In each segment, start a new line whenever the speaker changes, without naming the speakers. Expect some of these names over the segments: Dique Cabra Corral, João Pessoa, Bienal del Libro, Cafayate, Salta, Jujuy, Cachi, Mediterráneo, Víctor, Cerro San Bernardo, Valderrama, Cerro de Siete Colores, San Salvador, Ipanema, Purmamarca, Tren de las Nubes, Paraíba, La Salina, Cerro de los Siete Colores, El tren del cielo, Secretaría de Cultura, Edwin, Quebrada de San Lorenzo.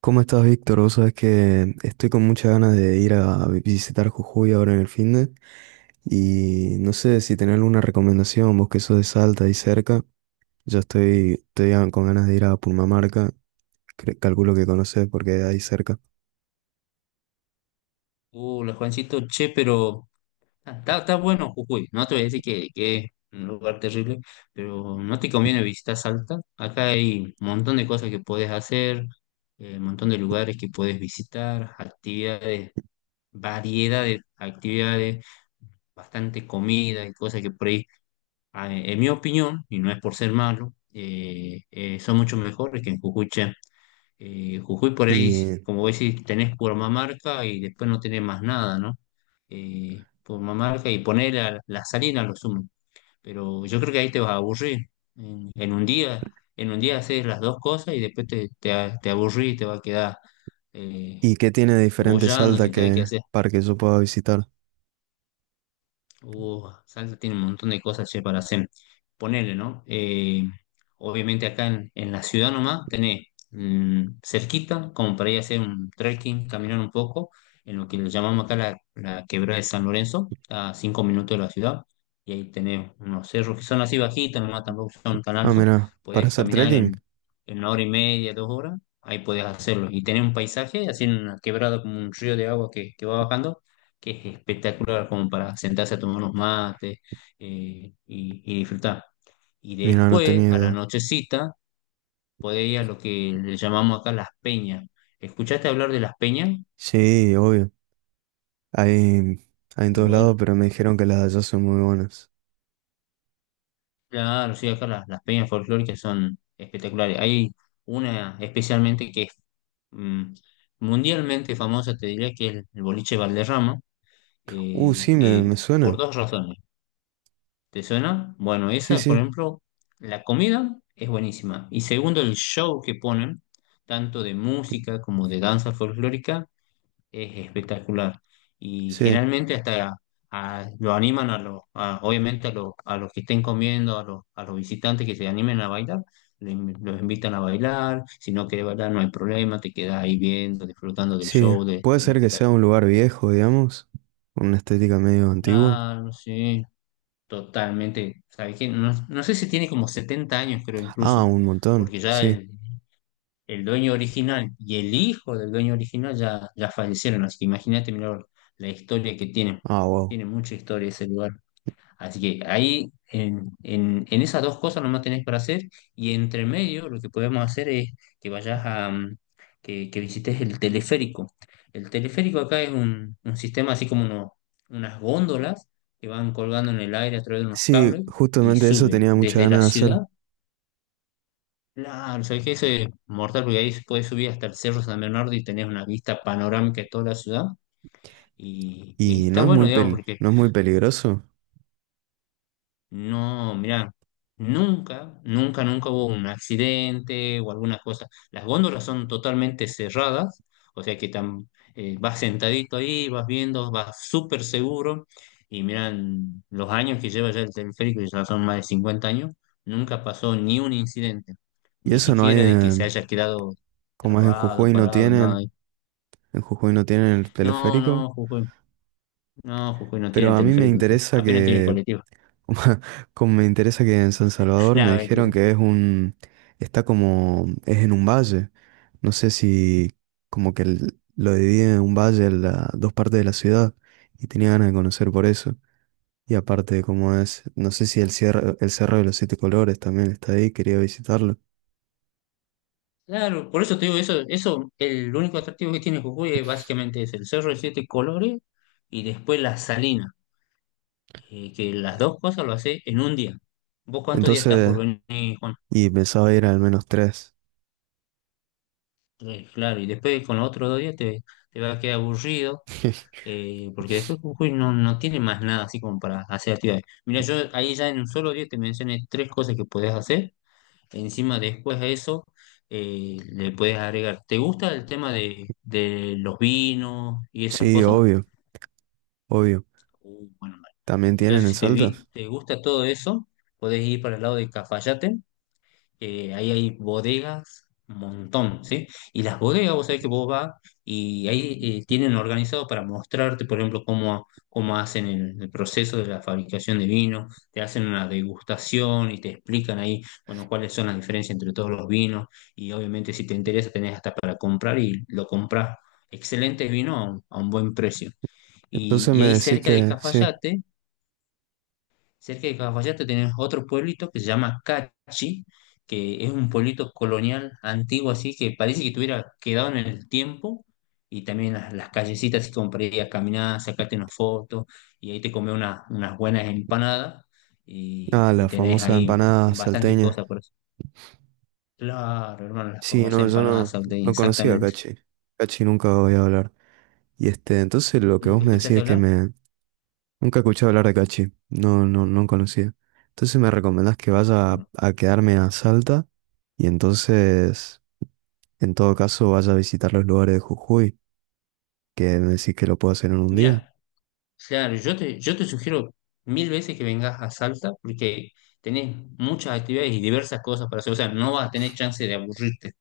¿Cómo estás, Víctor? Vos sabés que estoy con muchas ganas de ir a visitar Jujuy ahora en el fin de y no sé si tenés alguna recomendación, vos que sos de Salta y cerca. Yo estoy con ganas de ir a Purmamarca, calculo que conocés porque ahí cerca.
La Juancito, che, pero está bueno Jujuy. No te voy a decir que es un lugar terrible, pero no te conviene visitar Salta. Acá hay un montón de cosas que puedes hacer, un montón de lugares que puedes visitar, actividades, variedad de actividades, bastante comida y cosas que por ahí, en mi opinión, y no es por ser malo, son mucho mejores que en Jujuy. Che. Jujuy por ahí,
¿Y,
como vos decís, tenés Purmamarca y después no tenés más nada, ¿no? Purmamarca y poner la salina a lo sumo. Pero yo creo que ahí te vas a aburrir. En, en un día, en un día haces las dos cosas y después te aburrís y te va a quedar eh,
y qué tiene de diferente
boyando
Salta
sin saber qué
que
hacer.
para que yo pueda visitar?
Salta tiene un montón de cosas, che, para hacer. Ponele, ¿no? Obviamente acá en la ciudad nomás tenés cerquita, como para ir a hacer un trekking, caminar un poco, en lo que le llamamos acá la Quebrada de San Lorenzo, a 5 minutos de la ciudad, y ahí tenés unos cerros que son así bajitos, nomás tampoco son tan
Ah,
altos,
mira, ¿para
podés
hacer
caminar
trekking?
en una hora y media, 2 horas, ahí podés hacerlo, y tenés un paisaje, así en una quebrada como un río de agua que va bajando, que es espectacular como para sentarse a tomar unos mates y disfrutar. Y
Mira, no
después,
tenía
a la
idea.
nochecita, podés ir a lo que le llamamos acá las peñas. ¿Escuchaste hablar de las peñas?
Sí, obvio. Hay, hay en todos lados,
Bueno,
pero me dijeron que las de allá son muy buenas.
claro, sí, acá las peñas folclóricas son espectaculares. Hay una especialmente que es mm, mundialmente famosa, te diría, que es el boliche Valderrama,
Sí, me,
que
me
por
suena.
dos razones. ¿Te suena? Bueno,
Sí,
esa, por
sí,
ejemplo, la comida es buenísima. Y segundo, el show que ponen, tanto de música como de danza folclórica, es espectacular. Y
sí,
generalmente hasta lo animan a obviamente a los que estén comiendo, a los visitantes que se animen a bailar, los invitan a bailar. Si no querés bailar, no hay problema, te quedas ahí viendo, disfrutando del
sí.
show,
Puede
del
ser que sea un
espectáculo.
lugar viejo, digamos, con una estética medio antigua.
Claro, sí. Totalmente, ¿sabes qué? No, no sé si tiene como 70 años, creo
Ah,
incluso,
un montón,
porque ya
sí.
el dueño original y el hijo del dueño original ya fallecieron, así que imagínate, mirá, la historia que tiene,
Ah, wow.
tiene mucha historia ese lugar. Así que ahí en esas dos cosas nomás tenés para hacer, y entre medio lo que podemos hacer es que vayas a que visites el teleférico. El teleférico acá es un sistema así como unas góndolas que van colgando en el aire a través de unos
Sí,
cables y
justamente eso
suben
tenía muchas
desde
ganas
la
de
ciudad.
hacer.
Claro, sabés que eso es mortal porque ahí se puede subir hasta el Cerro San Bernardo y tenés una vista panorámica de toda la ciudad. Y
Y
está bueno, digamos, porque,
no es muy peligroso.
no, mira, nunca, nunca, nunca hubo un accidente o alguna cosa. Las góndolas son totalmente cerradas, o sea que vas sentadito ahí, vas viendo, vas súper seguro. Y miran, los años que lleva ya el teleférico, ya son más de 50 años, nunca pasó ni un incidente,
Y
ni
eso no hay
siquiera de que se
en,
haya quedado
como es en
trabado,
Jujuy no
parado, nada.
tienen, en Jujuy no tienen el
No,
teleférico.
no, Jujuy, no, Jujuy no
Pero
tiene
a mí me
teleférico, sí,
interesa
apenas tiene
que
colectivo.
como me interesa que en San Salvador me
No,
dijeron
mentira.
que es un, está como, es en un valle. No sé si como que lo divide en un valle en dos partes de la ciudad y tenía ganas de conocer por eso. Y aparte como es, no sé si el cierre, el Cerro de los Siete Colores también está ahí, quería visitarlo.
Claro, por eso te digo, el único atractivo que tiene Jujuy es básicamente es el Cerro de Siete Colores y después la Salina, que las dos cosas lo hace en un día. ¿Vos cuántos días estás por
Entonces,
venir, Juan?
y pensaba ir al menos tres.
Tres, claro, y después con los otros 2 días te va a quedar aburrido, porque después Jujuy no tiene más nada así como para hacer actividades. Mira, yo ahí ya en un solo día te mencioné tres cosas que podés hacer. Encima, después de eso, le puedes agregar. ¿Te gusta el tema de los vinos y esas
Sí,
cosas?
obvio, obvio.
Bueno, vale.
¿También tienen
Entonces,
en
si
Salta?
te gusta todo eso, podés ir para el lado de Cafayate. Ahí hay bodegas, un montón, ¿sí? Y las bodegas, vos sabés que vos vas y ahí tienen organizado para mostrarte, por ejemplo, cómo hacen el proceso de la fabricación de vino, te hacen una degustación y te explican ahí, bueno, cuáles son las diferencias entre todos los vinos, y obviamente si te interesa tenés hasta para comprar y lo compras. Excelente vino a un buen precio.
Entonces
Y
me
ahí
decís
cerca de
que sí.
Cafayate Cerca de Cafayate tenés otro pueblito que se llama Cachi, que es un pueblito colonial antiguo, así que parece que tuviera quedado en el tiempo. Y también las callecitas, así como para ir a caminar, sacarte unas fotos, y ahí te comes unas buenas empanadas. Y,
Ah,
y
la
tenés
famosa
ahí
empanada
bastantes
salteña.
cosas por eso. Claro, hermano, las
Sí,
famosas
no, yo
empanadas
no,
salteñas,
no conocía a
exactamente.
Cachi. Cachi nunca voy a hablar. Y este, entonces lo que vos
¿Nunca
me decís
escuchaste
es que
hablar?
me... Nunca escuché hablar de Cachi. No, no, no conocía. Entonces me recomendás que vaya
Bueno,
a quedarme a Salta y entonces, en todo caso, vaya a visitar los lugares de Jujuy, que me decís que lo puedo hacer en un día.
mira. Claro, yo te sugiero mil veces que vengas a Salta porque tenés muchas actividades y diversas cosas para hacer. O sea, no vas a tener chance de aburrirte.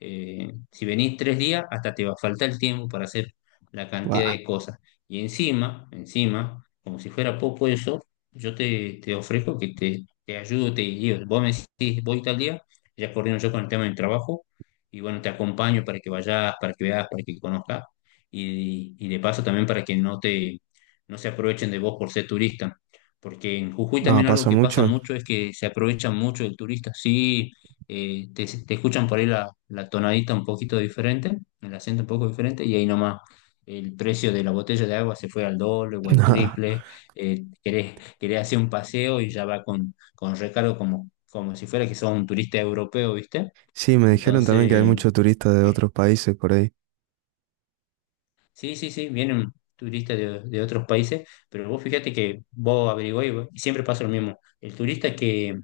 Si venís 3 días, hasta te va a faltar el tiempo para hacer la cantidad
Buah.
de cosas. Y encima, encima, como si fuera poco eso, yo te ofrezco que te ayudo, te guío. Vos me decís, voy tal día, ya coordino yo con el tema del trabajo, y bueno, te acompaño para que vayas, para que veas, para que conozcas, y de paso también para que no se aprovechen de vos por ser turista. Porque en Jujuy
Ah,
también algo
¿pasa
que pasa
mucho?
mucho es que se aprovechan mucho del turista. Sí, te escuchan por ahí la tonadita un poquito diferente, el acento un poco diferente, y ahí nomás el precio de la botella de agua se fue al doble o al
Nah.
triple. Querés hacer un paseo y ya va con recargo como si fuera que sos un turista europeo, ¿viste?
Sí, me dijeron también que hay
Entonces,
muchos turistas de
eh,
otros países por ahí.
Sí, sí, sí, vienen turistas de otros países, pero vos fíjate que vos averiguás y siempre pasa lo mismo. El turista que,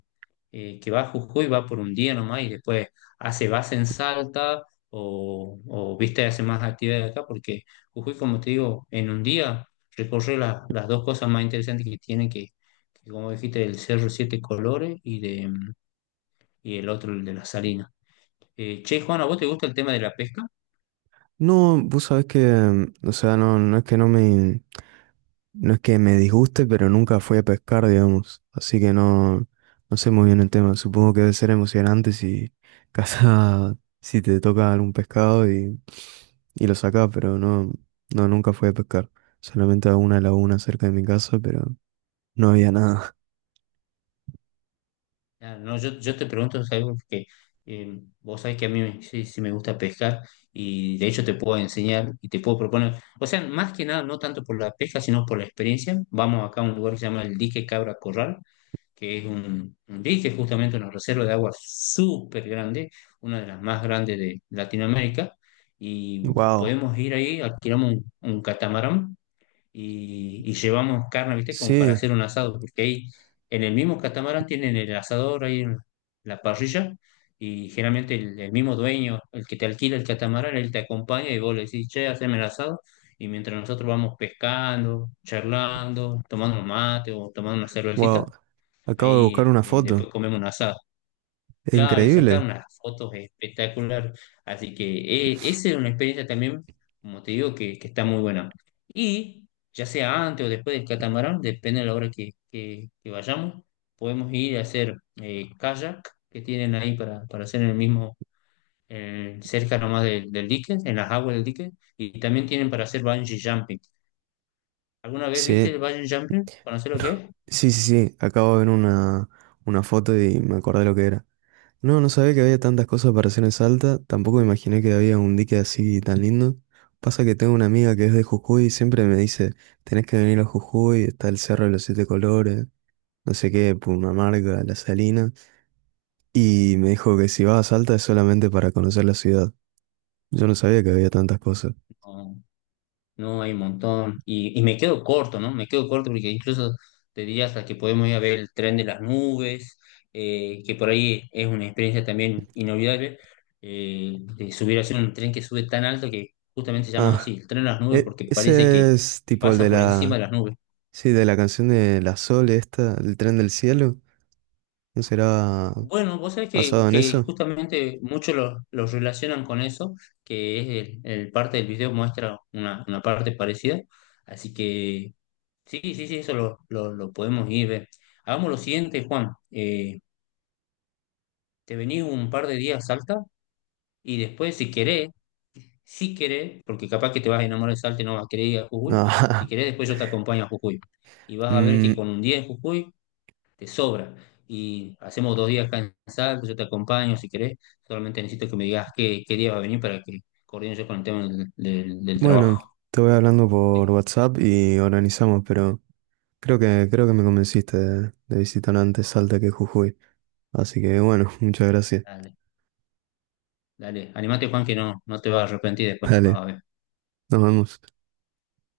eh, que va a Jujuy va por un día nomás y después hace base en Salta viste, hace más actividades acá, porque Jujuy, como te digo, en un día recorre las dos cosas más interesantes que tiene, que como dijiste, el Cerro Siete Colores y el otro, el de la Salina. Che, Juana, ¿a vos te gusta el tema de la pesca?
No, vos sabés que, o sea, no, no es que no me, no es que me disguste, pero nunca fui a pescar, digamos. Así que no, no sé muy bien el tema. Supongo que debe ser emocionante si casa, si te toca algún pescado y lo sacás, pero no, no, nunca fui a pescar. Solamente a una laguna cerca de mi casa, pero no había nada.
No, yo te pregunto, es algo que vos sabés que sí, sí me gusta pescar, y de hecho te puedo enseñar y te puedo proponer, o sea, más que nada, no tanto por la pesca, sino por la experiencia. Vamos acá a un lugar que se llama el dique Cabra Corral, que es un dique, justamente una reserva de agua súper grande, una de las más grandes de Latinoamérica, y
Wow.
podemos ir ahí, alquilamos un catamarán y llevamos carne, ¿viste? Como para
Sí,
hacer un asado, porque ahí en el mismo catamarán tienen el asador ahí en la parrilla, y generalmente el mismo dueño, el que te alquila el catamarán, él te acompaña y vos le decís, che, haceme el asado, y mientras nosotros vamos pescando, charlando, tomando un mate o tomando una cervecita,
wow. Acabo de buscar
ahí
una foto.
después comemos un asado.
Es
Claro, y sacar
increíble.
unas fotos espectacular. Así que esa es una experiencia también, como te digo, que está muy buena. Y ya sea antes o después del catamarán, depende de la hora que vayamos, podemos ir a hacer kayak, que tienen ahí para hacer en el mismo, cerca nomás del dique, en las aguas del dique. Y también tienen para hacer bungee jumping. ¿Alguna vez viste
Sí,
el bungee jumping? ¿Conoces lo que es?
sí, sí, sí. Acabo de ver una foto y me acordé lo que era. No, no sabía que había tantas cosas para hacer en Salta. Tampoco me imaginé que había un dique así tan lindo. Pasa que tengo una amiga que es de Jujuy y siempre me dice, tenés que venir a Jujuy, está el Cerro de los Siete Colores, no sé qué, Pumamarca, La Salina. Y me dijo que si vas a Salta es solamente para conocer la ciudad. Yo no sabía que había tantas cosas.
No. No, hay un montón. Y me quedo corto, ¿no? Me quedo corto porque incluso te diría hasta que podemos ir a ver el tren de las nubes, que por ahí es una experiencia también inolvidable, de subir hacer un tren que sube tan alto que justamente se llama así,
Ah,
el tren de las nubes, porque parece que,
ese es
que
tipo el
pasa
de
por encima de
la...
las nubes.
Sí, de la canción de La Sol, esta, El tren del cielo. ¿No será
Bueno, vos sabés que,
basado en
que
eso?
justamente muchos los relacionan con eso, que es el parte del video muestra una parte parecida. Así que sí, sí, sí, eso lo podemos ir ver. Hagamos lo siguiente, Juan. Te venís un par de días a Salta y después, si querés, porque capaz que te vas a enamorar de Salta y no vas a querer ir a Jujuy, si
Ah,
querés, después yo te acompaño a Jujuy. Y vas a ver que con
mm,
un día en Jujuy te sobra. Y hacemos 2 días acá en Salta, yo te acompaño si querés. Solamente necesito que me digas qué día va a venir para que coordine yo con el tema del trabajo.
bueno, te voy hablando por
Eh,
WhatsApp y organizamos, pero creo que me convenciste de visitar antes Salta que Jujuy. Así que bueno, muchas gracias.
Dale, dale. Animate, Juan, que no te vas a arrepentir después.
Dale,
Vas a ver.
nos vemos.